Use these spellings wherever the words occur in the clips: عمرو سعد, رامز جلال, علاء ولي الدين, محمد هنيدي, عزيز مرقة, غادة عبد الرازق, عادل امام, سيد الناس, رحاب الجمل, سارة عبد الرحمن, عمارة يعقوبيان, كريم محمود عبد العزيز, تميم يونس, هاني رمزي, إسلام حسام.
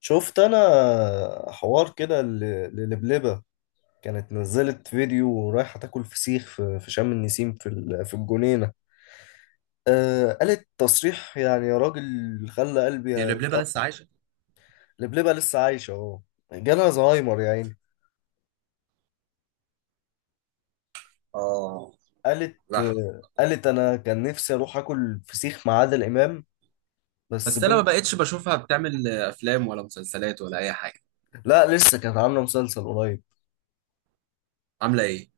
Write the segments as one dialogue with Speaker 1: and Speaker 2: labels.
Speaker 1: شفت انا حوار كده للبلبة. كانت نزلت فيديو رايحة تاكل فسيخ في شم النسيم في الجنينة. آه قالت تصريح يعني يا راجل، خلى قلبي
Speaker 2: هي لبلبة لسه
Speaker 1: يتقطع.
Speaker 2: عايشة؟
Speaker 1: لبلبة لسه عايشة اهو، جالها زهايمر يا عيني.
Speaker 2: اه.
Speaker 1: قالت
Speaker 2: صح.
Speaker 1: آه قالت انا كان نفسي اروح اكل فسيخ مع عادل امام. بس
Speaker 2: بس انا ما
Speaker 1: بنت.
Speaker 2: بقتش بشوفها بتعمل افلام ولا مسلسلات ولا اي حاجة.
Speaker 1: لا لسه كانت عاملة مسلسل قريب.
Speaker 2: عاملة ايه؟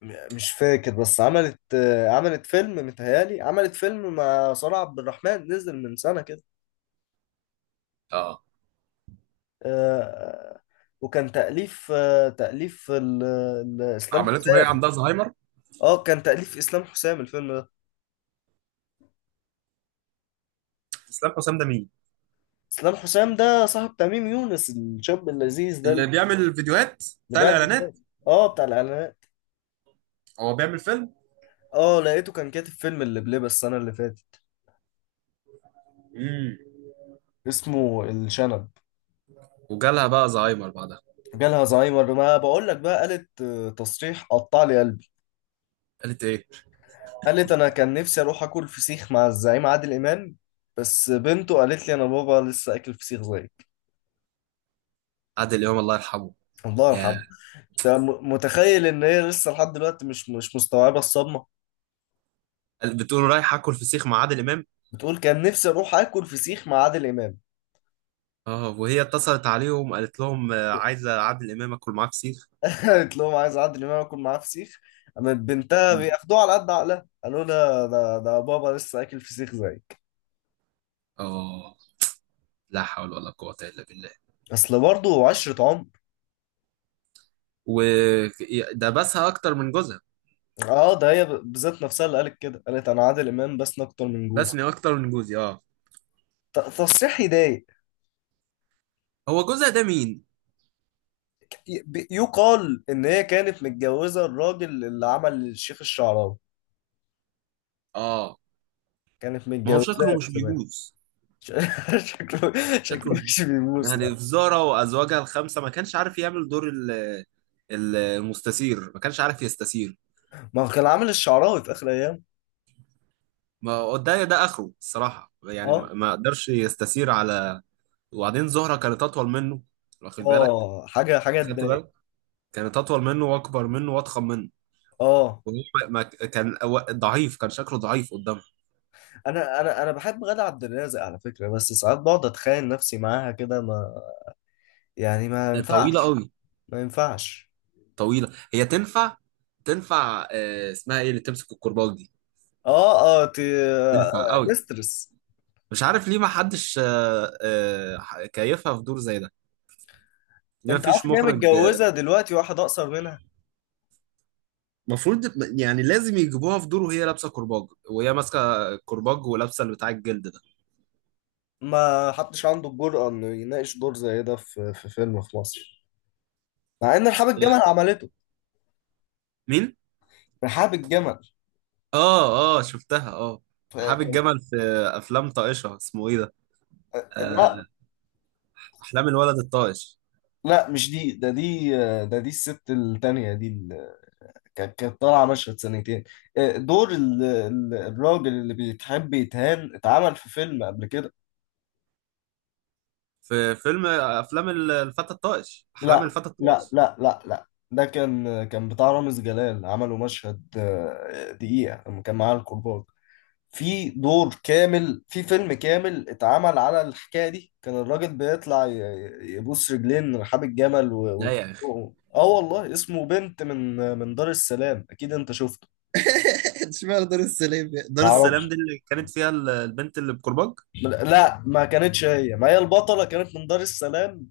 Speaker 1: مش فاكر، بس عملت فيلم، متهيالي عملت فيلم مع سارة عبد الرحمن نزل من سنة كده.
Speaker 2: اه.
Speaker 1: آه، وكان تأليف إسلام
Speaker 2: عملته وهي
Speaker 1: حسام.
Speaker 2: عندها زهايمر؟
Speaker 1: اه كان تأليف إسلام حسام الفيلم ده.
Speaker 2: اسلام حسام ده مين؟
Speaker 1: إسلام حسام ده صاحب تميم يونس، الشاب اللذيذ ده اللي
Speaker 2: اللي بيعمل الفيديوهات، بتاع
Speaker 1: بيعمل
Speaker 2: الاعلانات.
Speaker 1: فيديوهات. اه بتاع الإعلانات.
Speaker 2: هو بيعمل فيلم؟
Speaker 1: اه لقيته كان كاتب فيلم اللي بلبس السنة اللي فاتت،
Speaker 2: امم.
Speaker 1: اسمه الشنب.
Speaker 2: وجالها بقى زهايمر بعدها؟
Speaker 1: جالها زهايمر، ما بقول لك بقى، قالت تصريح قطع لي قلبي.
Speaker 2: قالت ايه؟
Speaker 1: قالت انا كان نفسي اروح اكل فسيخ مع الزعيم عادل امام. بس بنته قالت لي انا بابا لسه اكل فسيخ زيك.
Speaker 2: عادل امام الله يرحمه.
Speaker 1: الله
Speaker 2: يا.
Speaker 1: يرحمه. انت متخيل ان هي لسه لحد دلوقتي مش مستوعبه الصدمه؟
Speaker 2: بتقول رايح اكل فسيخ مع عادل امام؟
Speaker 1: بتقول كان نفسي اروح اكل فسيخ مع عادل امام.
Speaker 2: اه، وهي اتصلت عليهم قالت لهم عايزه عادل امام اكل معاه فسيخ.
Speaker 1: قالت لهم عايز عادل امام اكل معاه فسيخ. قامت بنتها
Speaker 2: مم.
Speaker 1: بياخدوها على قد عقلها، قالوا لها ده بابا لسه اكل فسيخ زيك.
Speaker 2: اه. لا حول ولا قوه الا بالله.
Speaker 1: اصل برضه عشره عمر.
Speaker 2: وده بسها اكتر من جوزها.
Speaker 1: اه ده هي بذات نفسها اللي قالت كده. قالت انا عادل امام بس اكتر من جوزي.
Speaker 2: بسني اكتر من جوزي، اه.
Speaker 1: تصريح يضايق.
Speaker 2: هو جوزها ده مين؟
Speaker 1: يقال ان هي كانت متجوزه الراجل اللي عمل الشيخ الشعراوي،
Speaker 2: اه،
Speaker 1: كانت
Speaker 2: ما هو شكله
Speaker 1: متجوزاه
Speaker 2: مش
Speaker 1: زمان.
Speaker 2: بيبوظ.
Speaker 1: ش- شكله، شكله
Speaker 2: شكله مش بيبوظ.
Speaker 1: مش بيبوس
Speaker 2: يعني
Speaker 1: لا.
Speaker 2: في زارة وازواجها الخمسه ما كانش عارف يعمل دور المستثير، ما كانش عارف يستثير.
Speaker 1: ما هو كان عامل الشعراوي في اخر ايام.
Speaker 2: ما هو ده اخره الصراحه، يعني
Speaker 1: اه
Speaker 2: ما قدرش يستثير على. وبعدين زهره كانت اطول منه، واخد بالك؟
Speaker 1: اه حاجه حاجه
Speaker 2: خدت
Speaker 1: تضايق.
Speaker 2: بالك؟ كانت اطول منه واكبر منه واضخم منه.
Speaker 1: اه
Speaker 2: وهو كان ضعيف، كان شكله ضعيف قدامها.
Speaker 1: انا بحب غادة عبد الرازق على فكره، بس ساعات بقعد اتخيل نفسي معاها كده، ما يعني ما
Speaker 2: طويله
Speaker 1: ينفعش.
Speaker 2: قوي.
Speaker 1: ما ينفعش.
Speaker 2: طويله، هي تنفع. تنفع، اسمها ايه اللي تمسك الكرباج دي؟
Speaker 1: اه اه تي... آه،
Speaker 2: تنفع قوي.
Speaker 1: مسترس.
Speaker 2: مش عارف ليه ما حدش كيفها في دور زي ده. ليه ما
Speaker 1: انت عارف
Speaker 2: فيش
Speaker 1: ان هي
Speaker 2: مخرج
Speaker 1: متجوزه دلوقتي واحد اقصر منها؟
Speaker 2: المفروض يعني لازم يجيبوها في دور وهي لابسه كرباج، وهي ماسكه كرباج ولابسه اللي بتاع الجلد ده.
Speaker 1: ما حدش عنده الجرأة انه يناقش دور زي ده في فيلم في مصر. مع ان رحاب الجمل
Speaker 2: هي-
Speaker 1: عملته.
Speaker 2: مين؟
Speaker 1: رحاب الجمل.
Speaker 2: اه، اه، شفتها. اه. رحاب
Speaker 1: كان.
Speaker 2: الجمل في افلام طائشه، اسمه ايه ده؟ آه،
Speaker 1: لا
Speaker 2: احلام الولد الطائش.
Speaker 1: لا، مش دي، ده دي، ده دي الست التانية دي اللي كانت طالعة مشهد سنتين. دور الراجل اللي بيتحب يتهان اتعمل في فيلم قبل كده.
Speaker 2: في فيلم، افلام الفتى الطائش، احلام
Speaker 1: لا
Speaker 2: الفتى
Speaker 1: لا
Speaker 2: الطائش.
Speaker 1: لا لا لا. ده كان بتاع رامز جلال، عملوا مشهد دقيقة لما كان معاه الكرباج. في دور كامل في فيلم كامل اتعمل على الحكاية دي، كان الراجل بيطلع يبوس رجلين رحاب الجمل و...
Speaker 2: لا يا.
Speaker 1: وتخنقه. اه والله اسمه بنت من دار السلام، اكيد انت شفته.
Speaker 2: اشمعنى دار السلام يعني؟
Speaker 1: ما
Speaker 2: دار السلام
Speaker 1: اعرفش.
Speaker 2: دي اللي كانت فيها البنت اللي بكرباج.
Speaker 1: لا ما كانتش هي، ما هي البطلة كانت من دار السلام،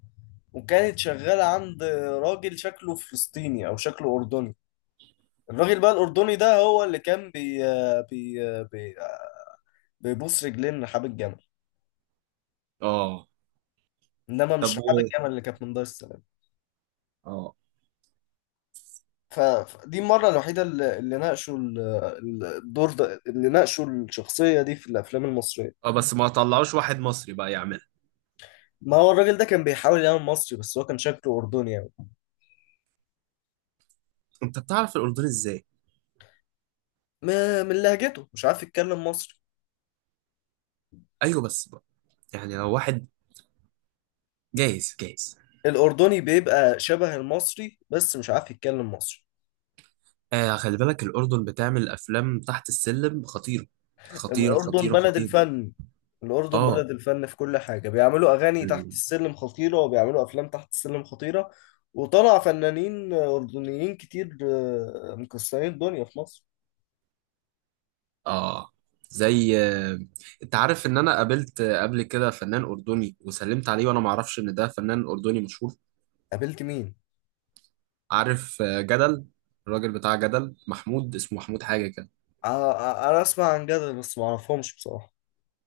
Speaker 1: وكانت شغالة عند راجل شكله فلسطيني او شكله اردني. الراجل بقى الاردني ده هو اللي كان بي بي بي بيبوس رجلين رحاب الجمل.
Speaker 2: اه.
Speaker 1: انما
Speaker 2: طب
Speaker 1: مش رحاب
Speaker 2: و.
Speaker 1: الجمل اللي كانت من دار السلام.
Speaker 2: اه،
Speaker 1: فدي المرة الوحيدة اللي ناقشوا الدور ده، اللي ناقشوا الشخصية دي في الافلام المصرية.
Speaker 2: اه. بس ما طلعوش واحد مصري بقى يعملها.
Speaker 1: ما هو الراجل ده كان بيحاول يعمل مصري، بس هو كان شكله اردني يعني.
Speaker 2: انت بتعرف الاردن ازاي؟
Speaker 1: من لهجته، مش عارف يتكلم مصري.
Speaker 2: ايوه، بس بقى يعني لو واحد، جايز جايز.
Speaker 1: الأردني بيبقى شبه المصري بس مش عارف يتكلم مصري.
Speaker 2: آه، خلي بالك، الاردن بتعمل افلام تحت السلم خطيره. خطيره،
Speaker 1: الأردن
Speaker 2: خطيره،
Speaker 1: بلد
Speaker 2: خطيره.
Speaker 1: الفن. الأردن
Speaker 2: اه.
Speaker 1: بلد الفن في كل حاجة، بيعملوا أغاني تحت
Speaker 2: ال-
Speaker 1: السلم خطيرة، وبيعملوا أفلام تحت السلم خطيرة. وطلع فنانين أردنيين كتير مكسرين الدنيا في مصر.
Speaker 2: اه، زي انت عارف ان انا قابلت قبل كده فنان اردني وسلمت عليه وانا ما اعرفش ان ده فنان اردني مشهور.
Speaker 1: قابلت مين؟
Speaker 2: عارف جدل، الراجل بتاع جدل، محمود اسمه، محمود حاجة كده.
Speaker 1: آ- آ- أنا أسمع عن جدل بس معرفهمش بصراحة.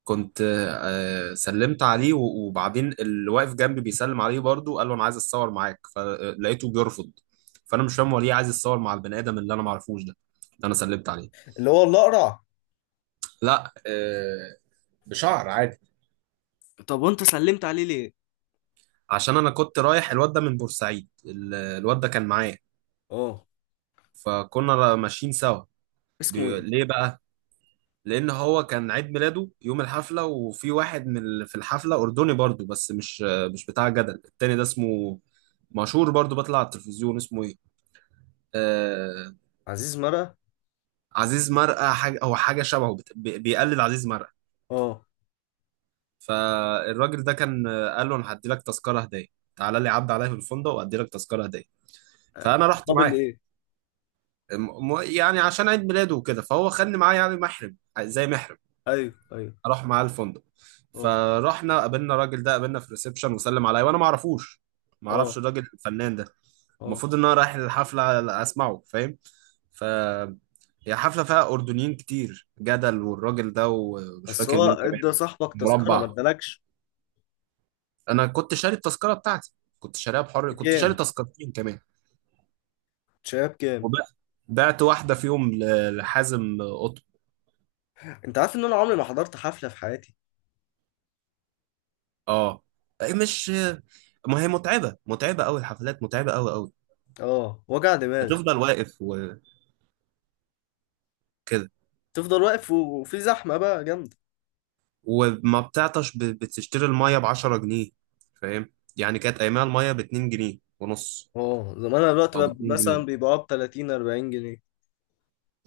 Speaker 2: كنت سلمت عليه، وبعدين اللي واقف جنبي بيسلم عليه برضه قال له انا عايز اتصور معاك، فلقيته بيرفض. فانا مش فاهم هو ليه عايز يتصور مع البني ادم اللي انا معرفوش ده، اللي انا سلمت عليه.
Speaker 1: اللي هو الأقرع؟
Speaker 2: لا، بشعر عادي.
Speaker 1: طب وأنت سلمت عليه ليه؟
Speaker 2: عشان انا كنت رايح، الواد ده من بورسعيد، الواد ده كان معايا،
Speaker 1: اه،
Speaker 2: فكنا ماشيين سوا.
Speaker 1: اسمه إيه؟
Speaker 2: ليه بقى؟ لان هو كان عيد ميلاده يوم الحفله، وفي واحد من في الحفله اردني برضو بس مش، مش بتاع جدل، التاني ده اسمه مشهور برضو، بطلع على التلفزيون، اسمه ايه، آه.
Speaker 1: عزيز مرقة؟
Speaker 2: عزيز مرقه حاجه، هو حاجه شبهه، بيقلد عزيز مرقه.
Speaker 1: اه،
Speaker 2: فالراجل ده كان، قال له انا هدي لك تذكره هديه، تعالى لي عدى عليا في الفندق وادي لك تذكره هديه. فانا رحت
Speaker 1: مقابل
Speaker 2: معاه.
Speaker 1: إيه؟
Speaker 2: يعني عشان عيد ميلاده وكده، فهو خدني معاه يعني محرم، زي محرم،
Speaker 1: أيوه أيوه.
Speaker 2: اروح معاه الفندق.
Speaker 1: اه
Speaker 2: فرحنا، قابلنا الراجل ده، قابلنا في الريسبشن، وسلم عليا وانا ما اعرفوش. ما اعرفش
Speaker 1: اه
Speaker 2: الراجل الفنان ده،
Speaker 1: اه.
Speaker 2: المفروض ان انا رايح الحفله اسمعه، فاهم؟ ف هي حفله فيها اردنيين كتير، جدل والراجل ده، ومش
Speaker 1: بس
Speaker 2: فاكر
Speaker 1: هو
Speaker 2: مين كمان.
Speaker 1: ادى صاحبك تذكرة ما
Speaker 2: مربع.
Speaker 1: ادالكش؟
Speaker 2: انا كنت شاري التذكره بتاعتي، كنت شاريها بحر، كنت شاري
Speaker 1: بكام؟
Speaker 2: تذكرتين كمان.
Speaker 1: شايف كام؟
Speaker 2: وبعت، بعت واحده فيهم لحازم قطب.
Speaker 1: انت عارف ان انا عمري ما حضرت حفلة في حياتي؟
Speaker 2: اه. إيه، مش. ما هي متعبه، متعبه قوي الحفلات، متعبه قوي قوي.
Speaker 1: اه، وجع دماغ.
Speaker 2: بتفضل واقف كده.
Speaker 1: تفضل واقف وفي زحمة بقى جامدة.
Speaker 2: وما بتعطش، بتشتري المية ب10 جنيه. فاهم يعني؟ كانت أيامها المية ب2 جنيه ونص،
Speaker 1: اه، زمانها دلوقتي
Speaker 2: أو
Speaker 1: بقى
Speaker 2: باتنين
Speaker 1: مثلا
Speaker 2: جنيه
Speaker 1: بيبقوا ب 30 40 جنيه.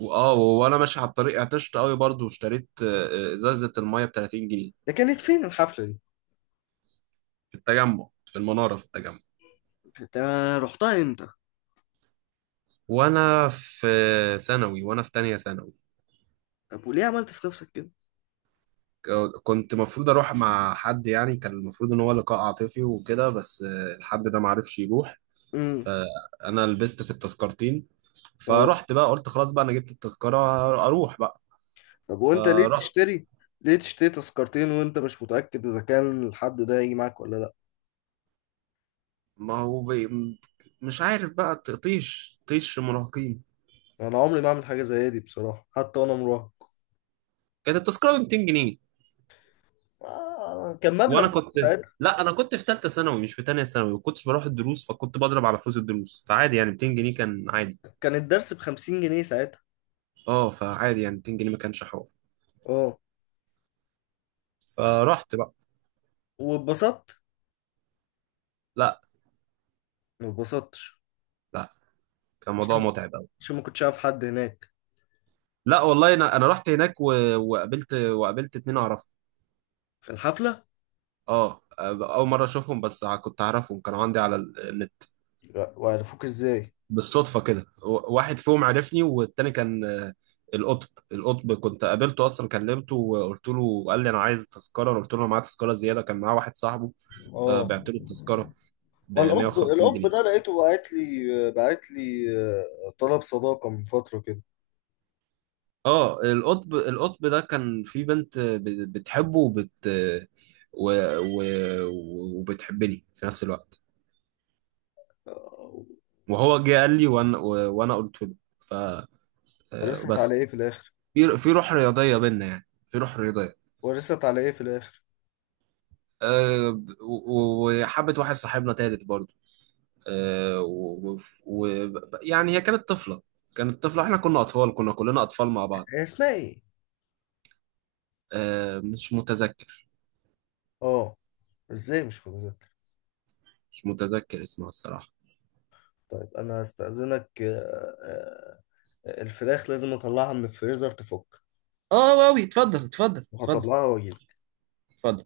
Speaker 2: وآه، وأنا ماشي على الطريق عطشت قوي برضو، واشتريت إزازة المية ب30 جنيه.
Speaker 1: ده كانت فين الحفلة دي؟
Speaker 2: في التجمع، في المنارة، في التجمع.
Speaker 1: انت رحتها امتى؟
Speaker 2: وأنا في ثانوي، وأنا في تانية ثانوي.
Speaker 1: طب وليه عملت في نفسك كده؟
Speaker 2: كنت المفروض أروح مع حد، يعني كان المفروض إن هو لقاء عاطفي وكده، بس الحد ده معرفش يروح.
Speaker 1: امم.
Speaker 2: فأنا لبست في التذكرتين،
Speaker 1: اه.
Speaker 2: فرحت بقى قلت خلاص بقى أنا جبت التذكرة أروح.
Speaker 1: طب وانت ليه
Speaker 2: فرحت.
Speaker 1: تشتري؟ ليه تشتري تذكرتين وانت مش متأكد اذا كان الحد ده هيجي معاك ولا لا؟
Speaker 2: ما هو بي. مش عارف بقى، طيش، طيش مراهقين.
Speaker 1: انا عمري ما اعمل حاجة زي دي بصراحة حتى وانا مراهق.
Speaker 2: كانت التذكرة ب 200 جنيه.
Speaker 1: كان مبلغ
Speaker 2: وانا كنت،
Speaker 1: بقى.
Speaker 2: لا، انا كنت في ثالثة ثانوي مش في تانية ثانوي، ما كنتش بروح الدروس فكنت بضرب على فلوس الدروس، فعادي يعني 200 جنيه كان عادي.
Speaker 1: كان الدرس ب 50 جنيه ساعتها.
Speaker 2: اه، فعادي يعني 200 جنيه ما كانش حوار.
Speaker 1: اه،
Speaker 2: فرحت بقى.
Speaker 1: واتبسطت؟
Speaker 2: لا.
Speaker 1: ما اتبسطتش؟
Speaker 2: لا، كان موضوع
Speaker 1: عشان
Speaker 2: متعب قوي.
Speaker 1: عشان ما كنتش عارف حد هناك؟
Speaker 2: لا. والله، انا رحت هناك و، وقابلت اتنين اعرفهم.
Speaker 1: في الحفلة؟
Speaker 2: اه، اول مرة اشوفهم، بس كنت اعرفهم، كانوا عندي على النت.
Speaker 1: لا، وعرفوك ازاي؟
Speaker 2: بالصدفة كده، واحد فيهم عرفني، والتاني كان القطب. كنت قابلته أصلا، كلمته وقلت له، وقال لي أنا عايز تذكرة، أنا قلت له أنا معايا تذكرة زيادة، كان معاه واحد صاحبه.
Speaker 1: اه،
Speaker 2: فبعت له التذكرة ب
Speaker 1: الأب
Speaker 2: 150
Speaker 1: الأب
Speaker 2: جنيه
Speaker 1: ده لقيته بعت لي طلب صداقة من فترة كده.
Speaker 2: اه، القطب، القطب ده كان في بنت بتحبه، وبت، و، و، وبتحبني في نفس الوقت.
Speaker 1: آه،
Speaker 2: وهو جه قال لي وأنا، و، وأنا قلت له،
Speaker 1: ورثت على
Speaker 2: فبس،
Speaker 1: ايه في الآخر؟
Speaker 2: في روح رياضية بينا، يعني في روح رياضية.
Speaker 1: ورثت على ايه في الآخر؟
Speaker 2: وحبت واحد صاحبنا تالت برضه. يعني هي كانت طفلة، كانت طفلة، احنا كنا أطفال، كنا كلنا أطفال مع بعض.
Speaker 1: هي اسمها ايه؟
Speaker 2: مش متذكر.
Speaker 1: اه. ازاي مش فاكر؟
Speaker 2: مش متذكر اسمها الصراحة.
Speaker 1: طيب انا هستأذنك، الفراخ لازم اطلعها من الفريزر تفك،
Speaker 2: اه، واوي، اتفضل، اتفضل، اتفضل،
Speaker 1: وهطلعها واجيلك.
Speaker 2: اتفضل.